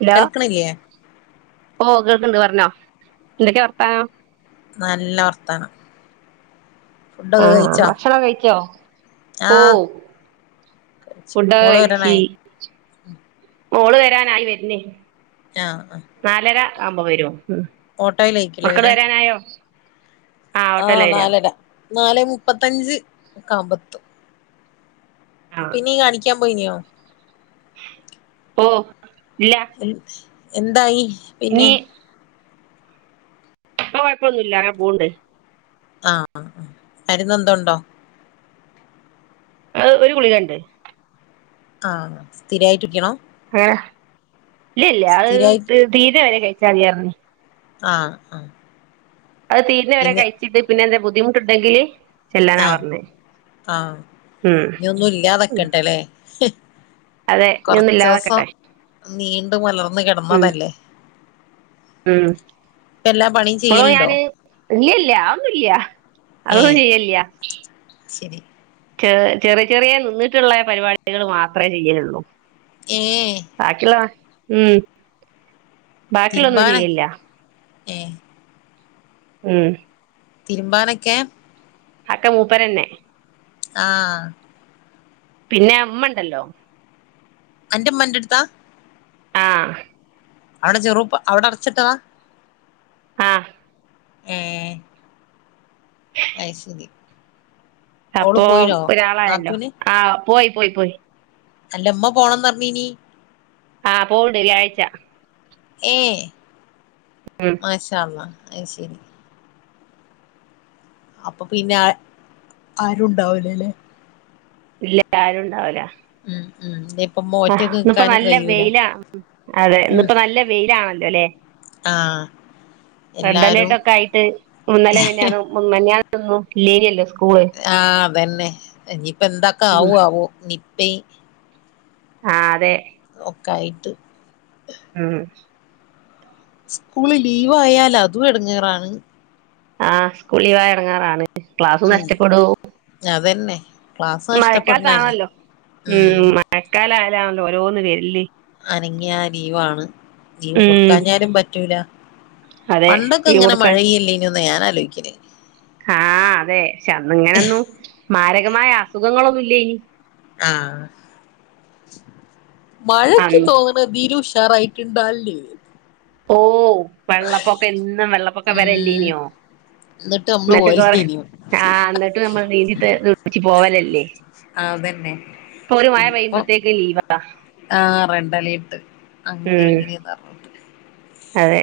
Hello കേൾക്കണ് ഇല്ലെ ഓ കേൾക്ക്ണ്ട് പറഞ്ഞോ എന്തൊക്കെ വർത്താനം നല്ല വർത്താനം ആ ഫുഡൊക്കെ കഴിച്ചോ ഭക്ഷണം കഴിച്ചോ ഓ ആഹ് കഴിച്ചു ഫുഡൊക്കെ മോള് കഴിച്ചി വരണായോ മോള് വരാനായി വെര്ൻ ആ ആ ആവ്മ്പോ വരോ ഉം മക്കൾ വരാനായോ ആ ഓട്ടോയിലാ വരാ നാലര നാല് മുപ്പത്തഞ്ച് കായ്മ്പോ എത്തും ആഹ് പിന്നീ കാണിക്കാൻ പോയിന്യോ? ഓ ഇല്ല ഇൽ എന്തായി? പിന്നെ ആ കൊഴപ്പൊന്നുമല്ല ഞാൻ പോ ഉണ്ട്. ആഹ് മരന്ന് എന്തുണ്ടോ? അ ഒരു ഗുളികണ്ട്. ആഹ് സ്ഥിരായിറ്റുടിക്കണോ? ഹേ ഇല്ല ഇല്ല സ്ഥിരായിട്ട് അത് തീരെ വരെ കഴ ചരിറിഞ്ഞ. ആഹ് ആഹ്. അത് തീരിനെ വരെ പിന്നെ കഴിച്ചിട്ട് പിന്നെ എന്തെ ബു ബുദ്ധിമുട്ടുണ്ടങ്കില് ആഹ് ആഹ് ഉം ഇനി ഒന്നും ഇല്ലാതൊക്കണ്ടല്ലേ. അതെ ഇനി ഒന്നും കൊറച്ചവസം ഇല്ലാതാക്കട്ടെ നീണ്ട മലർന്ന ഉം കിടന്നതല്ലേ. ഉം ഇപ്പ എല്ലാ പണിയും ഇപ്പോഴ ചെയ്യലുണ്ടോ ഞാന് ഇല്ല ഇല്ല അന്നോല്യയ അത ഏഹ് ചെയ്യല്ലയ ശരി ചെ ചെറിയ ചെറിയ നിന്നിട്ടുള്ള പരിപാടികൾ മാത്രമേ ചെയ്യലുള്ളൂ ഏയ് ബാക്കിയുള്ള ഉം ബാക്കിയുള്ളൊന്നും ചെയ്ല്ല ഏ ഉം തിരുമ്പാനൊക്കെ അക്ക മൂപ്പരെന്നെ ആ പിന്നെ അമ്മ ണ്ടല്ലോ എന്റെ മ്മൻ്റെ എടുത്താ ആ അവിടെ ചെറുപ്പ് അവിടെ അടച്ചിട്ടവാ ആഹ് ഏഹ് അയ് ശരി ഓള് അപ്പോം പോയിനോ ഒരാളായല്ലോ ആ പോയി പോയി പോയി അല്ലമ്മ പോണംന്ന് പറഞ്ഞീനി ആഹ് പോണ്ട് വ്യാഴാഴ്ച്ച ഏഹ് ഉം മാശാ അള്ളാ അയ് ശരി അപ്പൊ പിന്നെ ആരുണ്ടാവൂലേല്ലേ ഇല്ല ആരും ഉണ്ടാവൂല ഉം ഉം ഇപ്പമ്മ ഹാ ഒറ്റക്ക് ഇന്ന് ഇപ്പോ നിക്കാനും നല്ല കഴിയൂല വെയിലാണല്ലോ അതെ ഇന്ന് ഉം ഇപ്പോ നല്ല വെയില് ആണല്ലേ അല്ലേ ആഹ് റെഡ് എല്ലാരും അലേർട്ട് ഒക്കെ ആയിട്ട് ഇന്നെലെ മിനിഞാനും മിനിഞാന്ന് ഇല്ലേയ്നി അല്ലേ ആ അതന്നെ ഇനിയിപ്പ എന്തൊക്ക ഉം ആവോ ആവോ നി പെയ് ആ അതെ ഒക്ക ആയിട്ട് ഉം സ്കൂള് ലീവ് ആയാൽ അതും എടങ്ങറാണ് ആ സ്കൂള് ലീവിയ ഇറങ്ങാറാണ് ക്ലാസ് ഉം നഷ്ടപ്പെടൂ അതന്നെ ക്ലാസ് നഷ്ടപ്പെടണന്നെ മഴക്കാലത്താണല്ലോ ഉം മഴക്കാല ണല്ലോ രോന്നന്ന് വരല് അനങ്ങിയ ആ ലീവാണ് ലീവ് ഉം കൊടുക്കാഞ്ഞാലും പറ്റൂല അതെ പണ്ടൊക്കെ ലീവ് ഇങ്ങനെ മഴയിയല്ലേൊന്ന് ഞാൻ ആലോചിക്ക ആ അതെ ശെ ഇങ്ങനൊന്നും മാര രകമായ അസുഖങ്ങളൊന്നു ഇല്ലേനി. ആഹ് മഴ ഇക്ക്യി അന്ന് തോന്ന്ണ് ഇതിലും ഉഷാറായി കിണ്ടാ അല്ലേ? ഓഹ് വെള്ളപ്പൊക്കെ എന്നും വെള്ളപ്പൊക്കം വരെ ഉം ഇല്ലേനിയോ. എന്നിട്ട് നമ്മള് ഇന്നട്ട് [unintelligible] പോയില്ലേനോ ആഹ് ഇന്നട്ട് നമ്മൾ നീന്തി തെ തെളിപ്പിച്ച് പോവലല്ലേ. അതന്നെ ഇപ്പൊ ഒരു മഴ ഇപ്പൊ പെയ്യുമ്പഴ്ത്തേക്ക് ലീവാ. ആഹ് റെഡ് അലേർട്ട് അങ്ങനെ ഉം ഇങ്ങനെന്ന് പറഞ്ഞിട്ട് അതേ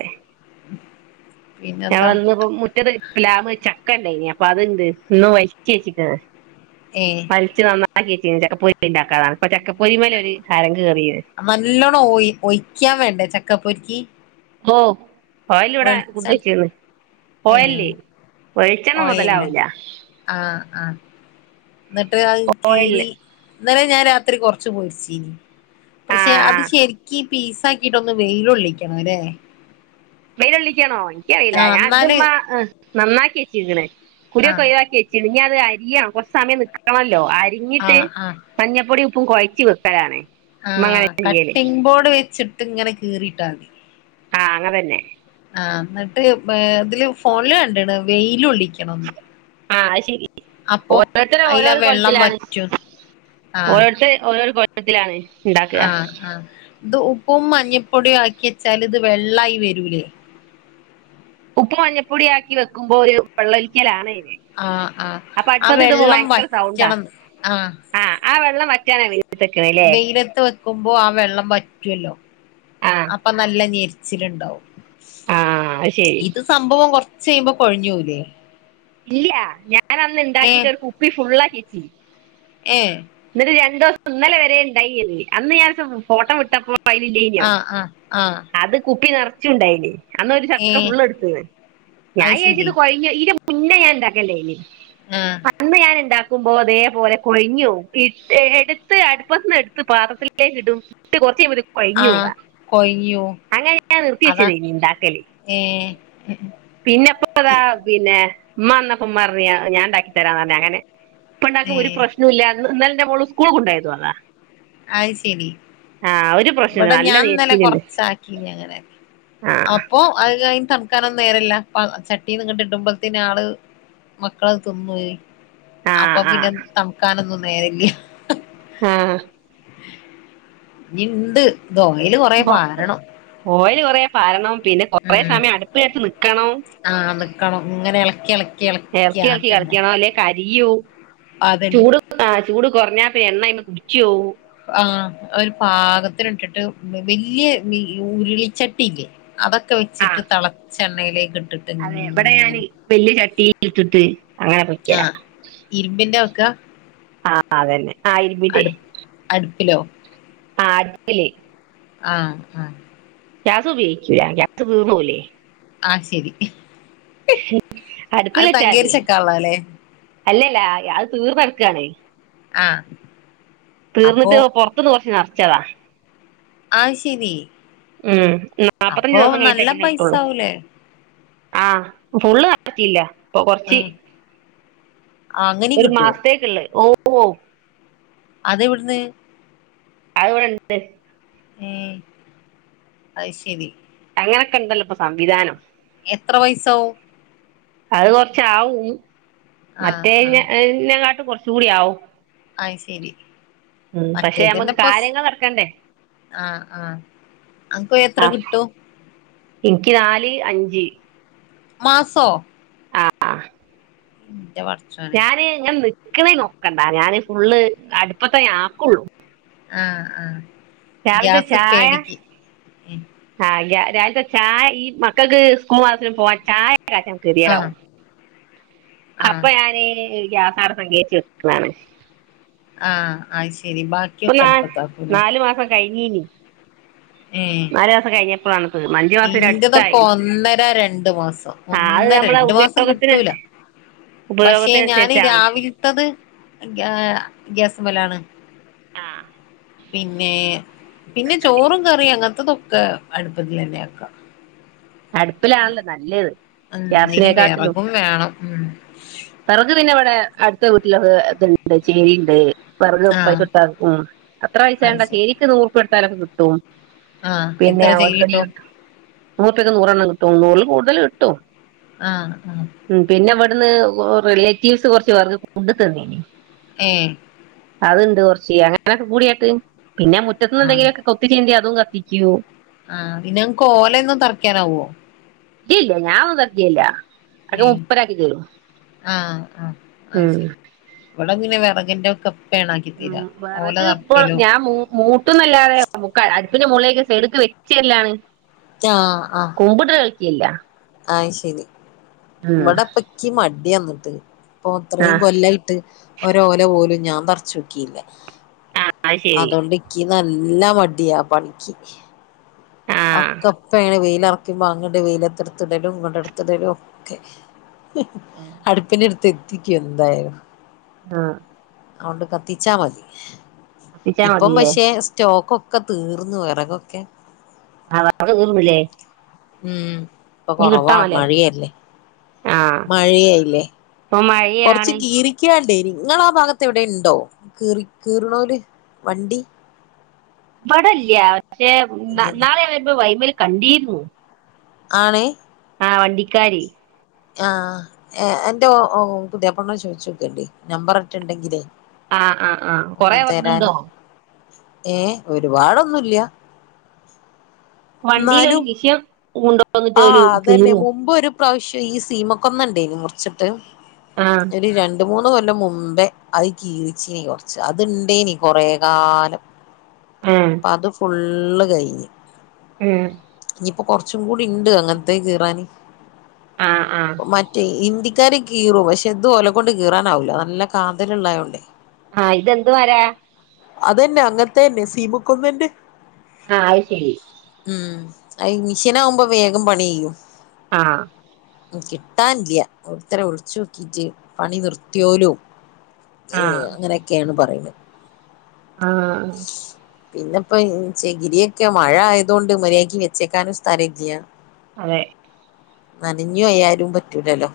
ഞങ്ങൾ പിന്നെന്താ ഇന്ന് ഇപ്പം മുറ്റത്ത് പ്‌ലാമ്മ ച ക്കണ്ടായ്നി. അപ്പ അത് ണ്ട് ഇന്ന് [unintelligible] വെച്ച്ക്ക്ണ്. ഏഹ് വല്ച്ച് നന്നാ [unintelligible] നല്ലവണ്ണംഒയ് ഒഴിക്കാൻ വേണ്ട ച ക്ക പൊരിക്കും. ഓ ഓയില് ഇവടെ ഫുഡ് വെച്ചിരുന്ന്, ഏഹ് ഓയിലില്ലേ വെളിച്ചെണ്ണ ഓയലില് മുതലാവില്ല. ആഹ് ആഹ് എന്നിട്ട് അത് കീറി ഇന്നലെ ഞാൻ രാത്രി കൊറച്ച് പൊളിച്ചീനി, ആ പക്ഷേ അത് ആ. ശെരിക്ക് പീസ് ആക്കിയിട്ട് ഒന്ന് വെയിൽ കൊള്ളിക്കണം ല്ലെ? വെയിലൊള്ളി ക്കണോ? എനിക്കറിയില്ല, ഞാൻ ഇത് ഉമ്മ നനാക്കി ക്ക്ണ് കുടിയൊക്കെ ആഹ് ഒഴിവാക്കി വെച്ചീണ്, ഇനി അ അരിയാൻ കൊറച്ച് സമയം നിക്കണല്ലോ? അരിഞ്ഞിട്ട് ആഹ് മഞ്ഞപ്പൊടിയും ഉപ്പ് പ്പും കുഴച്ച് വെക്കലാണ്. ആ ഉമ്മ അങ്ങനെ ചെയ്യല് കട്ടിങ്ങ് ബോർഡ് വെച്ചി ട്ടിങ്ങനെ കീറിയിട്ടാതി. ആ അങ്ങനെ തന്നെ. ആ അന്നിട്ട് ഏഹ് ഇതില് ഫോണില് കണ്ടിണ്, വെയില് കൊള്ളിക്കണന്ന്‌. ആ അത് ശെരി. ഓരോരുത്തര് അയിലാ ഓരോരോ വെള്ളം കോലത്തിലാണ്, വറ്റും ഓരോരുത്തര് ഓരോരോ കോ [unintelligible] ലാണ് ആ ആ ഇത് ഉപ്പും മഞ്ഞപ്പൊടിയും ആക്കി വെച്ച് ച്ചാൽ ഇത് വെള്ളായി വെരൂല്ലേ? ഉപ്പും മഞ്ഞപ്പൊടിയും ആക്കി വെക്കുമ്പോ ഒര് വെള്ള ഒലിക്കലാണത് ആഹ് ആഹ് ആ വെള്ളം ഭയങ്കര സൗണ്ടാ വറ്റണംന്ന് ആഹ് ആ ആ [unintelligible] വെയിലത്ത് വെക്കുമ്പോ ആ വെള്ളം വറ്റ് [unintelligible] ആ അപ്പൊ നല്ല നീര് ച്ചില്ണ്ടാവും. ആ അത് ശരി ഇത് സംഭവം കൊറച്ച് ചെയ്യുമ്പോ കൊഴഞ്ഞോവൂലേ? ഇല്ല ഞാ ഞാനന്ന് ഇണ്ടാക്കിട്ട് ഒരു കുപ്പി ഫുള്ളാക്ക് ഏ രണ്ടുസം ഇന്നലെ വരെെയണ്ടായിരുന്നു അന്ന് ഞാൻ ഫോട്ടോ വിട്ടപ്പോൾ പ്പയ്ലില്ലേയ്നോ ആഹ് ആഹ് ആഹ് അത് കുപ്പി നേർ ച്ചു ണ്ടായ്ല് അന്ന് ഒരു ഏ ചക്ക ഫുള്ള് എടുത്തീന്ന് ഞാൻ അത് ശരി ജാരിച്ത് കൊഴഞ്ഞ് ഇരു കുഞ്ഞ ഞാൻന്താകല്ലേയ്ന് ആഹ് അന്ന് ഞാൻ എണ്ടാക്ക ക്കുമ്പോ അതേപോലെ കൊഴിഞ്ഞ് പോകും എടുത്ത് അടുപ്പന്ന് എടുത്ത് പാത്രത്തിലേക്ക് ഇടും ഇട്ട് കൊറച്ചേയ്മ്പോക്ക് കൊയ്ഞ്ഞു ആഹ് പോവാ കൊഴിഞ്ഞു അങ്ങനെ ഞാൻ നിർത്തി അതാ വെച്ചതേയ്നീ ന്താക്കല് ഏ പിന്നെപ്പോതാ ഇ- പിന്നേ ഉമ്മന്നപ്പോ ഉമ്മ പറഞ്ഞ് ഞാ ഞാൻ ഉണ്ടാക്കി തരാ പറഞ്ഞ അങ്ങനെ ഏ പണ്ടാക്കും ഒരു പ്രശ്നൊ ഇല്ല എന്നല്ല ഇന്നലെ ന്റെ മോൾ സ്കൂൾകുണ്ടായിരുന്നു അതാ അയ്ശരി ആ ഒരു പ്രശ്നമില്ല ഇവിടെ നല്ല ഞാൻ ന്നലെ നേർച്ചയിലുണ്ട് കൊറച്ചാക്കിന്നിങ്ങനെ ആ അപ്പൊ അത് കഴിഞ്ഞ്തണ കക്കാനൊന്നും നേരല്ല ചട്ടീന്നങ്ങട്ട് ഇട്ടുമ്പോഴത്ത ആള് മക്കളത് തിന്ന ആ അപ്പൊ ആ പിന്നെ തണക്കാനൊന്നും നി നേരി [unintelligible] ആ നിന്ത് ദോ യല് കൊറെ പുറത്ത് പാരണം [unintelligible] കൊറേ പാരണം പിന്നെ കൊറേ ഉം സമയം അടുപ്പ്ടുത്ത് നിക്കണം ആഹ് നിക്കണം ഇങ്ങനെ എളക്കി എളക്കി എളക്കി എള്ക്കി എള്ക്കി കളിക്കണം അല്ലേ കയ് അയ്യോ അതെ ചൂട് കൊർഞ്ഞാ എണ്ണയ്മേ കുടിച്ചോവും ആ ഒരു പാകത്തിന് ഇട്ടിട്ട് വല്യ ഉരുളിച്ചട്ടിയില്ലേ അതൊക്കെ വെച്ചിട്ട് ആഹ് തെളച്ച് ചണ്ണയിലേക്ക് അതെ ബടെ ഞാനെയ് വല്ല്യ ചട്ടി ട്ടിട്ട്ട്ടേയ് അങ്ങനെ പൊരിക്കല ക്ക ആ അതന്നെ ആ ഇരിമ്പിന്റെ ഹലോ ആ അട്പ്പില് ആഹ് ആഹ് ഗ്യാസ് ഉപയോഗിച്ചൂല്ല ഗ്യാസ് തീർന്നോവൂലെ. ആഹ് ശരി അടുപ്പിൽ അത് തങ്കേര്ച്ചെക്കാൻ ഉള്ളതല്ലേ ല്ലാ അത് തീർന്ന് കടക്കാണേ. ആഹ് അപ്പൊ തീർന്നിട്ട് പ്പ പുറത്ത്ന്ന് കൊർച്ച് നർ ച്ചതാ. അത് ശരി ഉം നാല്പത്തഞ്ച് അപ്പൊ ദിവസം കഴിഞ്ഞിട്ടേ നല്ല പിന്നെ പൈസ ഇട്ടൊള്ളു ആവൂലേ ആഹ് ഫുള്ള് [unintelligible] ഇപ്പൊ കൊറച്ച് ഏഹ് അങ്ങനിം ഒരു കിട്ടോ മാസത്തേ‌ക്കിള്ള് ഓ [unintelligible] അതെവിടുന്ന് അതിവിടെണ്ട്. ഉം അത് ശരി അങ്ങനെക്കെ ഇണ്ടല്ലോ ഇപ്പൊ സംവിധാനം. എത്ര പയ്സാവും അത് കൊറച്ചാവും ആഹ് മറ്റേ ആഹ് [unintelligible] കുറച്ചും കൂടിയാവും അത് ശരി പക്ഷെ നമ്മക്ക് മറ്റേതിന്റെപ്പസ് കാര്യങ്ങൾ നടക്കണ്ടേ ആഹ് ആഹ് അതിക്ക് പോയ എത്ര ആഹ് കിട്ടും? എനിക്ക് നാല് അഞ്ച് മാസോ ആഹ് ഉം ഞാനേ [unintelligible] [unintelligible] നോക്കണ്ടാ ഞാന് ഫുള്ള് അടുപ്പത്തേ ഞാൻ ആക്കുള്ളു ആഹ് ആഹ് രാവിലത്തെ ഗ്യാസ് ചായ പേടിക്ക് ആഹ് ഗ്യാ ലത്തെ ചായ ഈ മക്കക്ക് സ്കൂ [unintelligible] പോവാൻ ചായ ആഹ് [unintelligible] അപ്പ ആഹ് ഞാന് [unintelligible] ആഹ് അയ് ശ് ശരി ബാക്കിയൊക്കെ അടുപ്പത്താക്കൂല്ലേ. കയിഞ്ഞേനി നാലു മാസം കഴിഞ്ഞപ്പഴാണ് തീ ഇന്റോതൊക്ക ഒന്നര രണ്ടു മാസം ആ അത് ഒന്നര നമ്മളെ രണ്ടു മാസം ഉപയോഗത്തിന് കിട്ടൂല പക്ഷെ ഞാന് ഉപയോഗത്തിനനുസരിച്ചാണ് രാവിലത്തത് ഗ്യാ ഗ്യാസ് മലാണ് ആ പിന്നെ പിന്നെ ചോറും കറിയും അങ്ങനത്തതൊക്കെ അടുപ്പത്തിൽ തന്നെയാണ് ക്ക അടുപ്പിലാണല്ലോ നല്ലത് ഉം ഇനി ഗ്യാസിനെ കാട്ടിലും വിറകും വേണം ഉം വെറക് പിന്ന ഇവിടെ അടുത്ത വീട്ടിലൊക്കെ ഇത്ണ്ട് ചേരി ഇണ്ട് വെറക് ആഹ് പൈസകൊടുത്തമതി ഉം അത്ര പൈസ വേണ്ട ചേരിക്ക് നൂറുപ്പിക കൊടു വെറക് കിട്ടും ആ എത്ര ചെകിരി കിട്ടും [unintelligible] ക്ക് നൂറണ്ണം കിട്ടും നൂറിൽ കൂടുതല് കിട്ടും ആ ആ അവിടന്ന് റിലേറ്റീവ്സ് കുറച്ച് പേർക്ക് ഫുഡ്‌ തന്നിനി ഏഹ് അത്ണ്ട് കുറച്ച് അങ്ങനൊക്കെ കൂടിയാട്ട് പിന്ന മുറ്റത്ത്ന്ന് ആഹ് എന്തെങ്കിലു ഒക്കെ കൊത്തി ചീന്തി അ അതും കത്തിക്കും ആഹ് പിന്ന അങ്ങക്ക് ഓലേന്നും തറയ്ക്കാനാവോ ഇല്ല ഞാനൊന്നും തറയ്ക്കില്ല അതൊക്കെ ഏഹ് മുപ്പരാക്കി തരും ആഹ് ആഹ് അത് ഉം ശരി ഇവിടെ ഇങ്ങനെ വിറകിന്റെ ഒക്കെ ഇപ്പയാണ് ആക്കി ഉം തരാ ഓല വിറക് ഇപ്പോൾ തറക്കലും ഞാൻ മു മൂട്ടിന്നല്ലാതെ നമുക്ക് അടു പിന്നെ മൊളേക്കെ സൈഡിക്ക് വെച്ചല്ലാണ് ചാ ആ ഇല്ല അയ്ശരി ഇവിടെപ്പക്കി മ ടിയന്നിട്ട് അപ്പൊ അത്രയും ആഹ് കൊല്ലായിട്ട് ഓരോല പോലും ഞാൻ ബറിച്ചു വെയ്ക്കില്ല അത് ശരി അതൊണ്ട്ക്കി നല്ല മടിയാ പണിക്ക് ആഹ് അക്കപ്പോ ക്കുമ്പോ അങ്ങട് വെയിലത്തെടുത്തിടലും ഇങ്ങട്ട് എടുത്തിടലും ഒക്കെ ആഹ് അടുപ്പിനെടുത്ത് ത്തിക്കു എന്തായൊ ആ അത്കൊണ്ട് കത്തിച്ചാ മതി കത്തിച്ചാ ഇപ്പം മതില്ലേ പക്ഷെ സ്റ്റോക്കൊക്ക് ഒക്കെ തീർന്നു വെറകൊക്കെ ആ വെറക് കീറൂലെ ഉം ഇപ്പൊ കൊറവാ മഴിയല്ലേ ആഹ് മഴയായില്ലേ ഇപ്പൊ കൊർച്ച് മഴയാണ് കീറിക്കാണ്ടെ ങ്ങളാ ഭാഗത്ത് എവിടെണ്ടോ കീറി കീറ്ണോല് വണ്ടി വടല്യാ പക്ഷെ നാ ഇതിന് നാളെ ഞാവരുമ്പം വൈമ് ല് കണ്ടീര്ന്നു ആണ് ആ വണ്ടിക്കാരി ആ എന്റെ ഒ ഓ പുതിയപ്പൾനോട് ചോയ്ചോക്കണ്ടി നമ്പറെറ്റ ഇണ്ടെങ്കിലേ ആ ആ ആ കൊറെ ഒന്ന് തരാന് [unintelligible] ഏ ഒരു പാടൊന്നുല്ല്യ വണ്ടിലൊരു മിഷം ആ അതന്നെ [unintelligible] മുമ്പ് ഒരു പ്രാവശ്യം ഈ സീമക്കൊന്ന ഇണ്ടേന് മുർച്ച്ട്ട് ആഹ് [unintelligible] ണ്ട് മൂന്ന് കൊല്ലം മുമ്പേ അത് കീറിചെനി കൊർച്ച് അത്ണ്ടേനി കൊറെ കാലം ആഹ് അപ്പത് ഫുള് ഇള്ള് കയ്ഞ് ഉം ഇപ്പോ കൊറച്ചും കൂടി ഇണ്ട് അങ്ങനത്തെ കീറാന് ആഹ് ആഹ് മറ്റേ ഇന്തി ഇക്കാന് കീറും പക്ഷെ ഇതും ഒല കൊണ്ട് കീറാനാവില്ല നല്ല കാന്തൽ ഉള്ളായൊണ്ടെ ആ ഇതെന്ത് മര അതന്നെ അങ്ങനത്തെന്നെ സീമക്കൊന്നന്റെ ആ അയ് ശരി ഉം അ മിഷീൻ ആവുമ്പോ വേഗം പണി ചെയ്യും ആ ഉ കിട്ടാനില്ല ഒരുത്തരെ വിളിച്ചു നോക്കിട്ട് പണി നിർത്തിയോലും ഏ അങ്ങനെക്കെയാണ് പറയുന്ന ആ പിന്നെപ്പോ ഇൻ ചഗിരിയൊക്കെ മഴ ആയതൊണ്ട് മര്യാക്കി വെച്ചേക്കാനും സ്ഥലം ഇല്ല്യ അതെ നനഞ്ഞും പോയാലും പറ്റൂലല്ലോ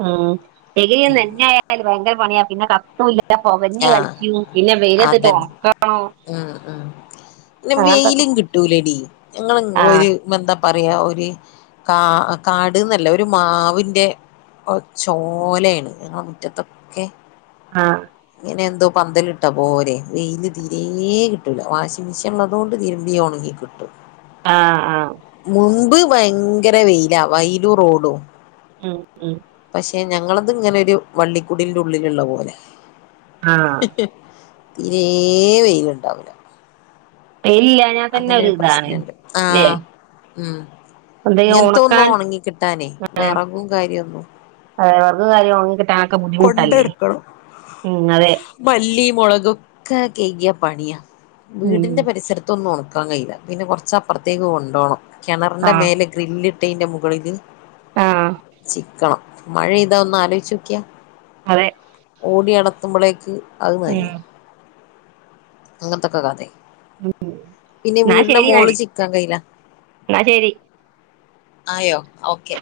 ഉ ഡഗരിന്ന് [unintelligible] എന്നന്നൊയല് ഭയങ്കര പണിയ പിന്നെ കത്തുല്ലാ ഇല്ല പൊവഞ്ഞഞ് ആഹ് കളിക്കൂ പിന്നെ വെയിലത്തിട്ട് അതന്നെ ഉണക്കണോ ഉം [inaudible] പിന്നെ അങ്ങനത്തൊക്കെ വെയിലും കിട്ടൂലടി ഞങ്ങ ആ ഒരു എന്താ പറയാ ഒരു കകാട്ന്നല്ല ഒരു മാവിന്റെ ചോലയാണ് മുറ്റത്തൊക്കെ ആ ഇങ്ങനെ എന്തോ പന്തലിട്ടാ പോരെ വെയില് തിരെ കിട്ടൂല വാഷിങ്മെഷീൻ ഉള്ളതുകൊണ്ട് തിരുമ്പിയ ഉണെങ്കിൽ കിട്ടും ആ ആ മുമ്പ് ഭയങ്കര വെയിലാ വൈലു റോഡും ആ ഏ ഞങ്ങളത് ഇങ്ങനെ ഒരു വള്ളിക്കൂടിലിന്റെ ഉള്ളിലുള്ള പോലെ ആ തിരേ വെയിലുണ്ടാവില്ല ഇല്ല ഞാൻ തന്നെ ഒരു ഇതാണ് ഇല്ലേ മം എന്തും ഉണക്കാൻ വിറകും കാര്യൊന്നും ആ വർഗ കാര്യം ഉണങ്ങ കിട്ടാനൊക്കെ ബുദ്ധിമുട്ടല്ലേ കൊണ്ടെടുക്കണം ഉം അതെ മല്ലി മുളകൊക്കെ കൈക്കിയാ പണിയ ഉം വീടിന്റെ പരിസര- ഒന്നും നക്കാൻ കഴയില്ല പിന്നെ കൊറച്ച അപ്പുറത്തേക്ക് കൊണ്ടോണം കിണറിന്റെ ആ മേലെ ഗ്രില്ല് തത്തേൻന്റെ മുകളിൽ ആ ചിക്കളം മഴ ഇതാ ഒന്ന് ആലോചിച്ചു നോക്കിയാ അതെ ഓടി നടത്തുമ്പോഴേക്ക് അത് ഉം അങ്ങത്തെക്ക കഥെ [unintelligible] പിന്നെ എന്നാ വീടിന്റെ ശരി മോള് എന്നാല് ചിക്കാൻ കയ്യില എന്നാ ശരി ആയോ ഓക്കെ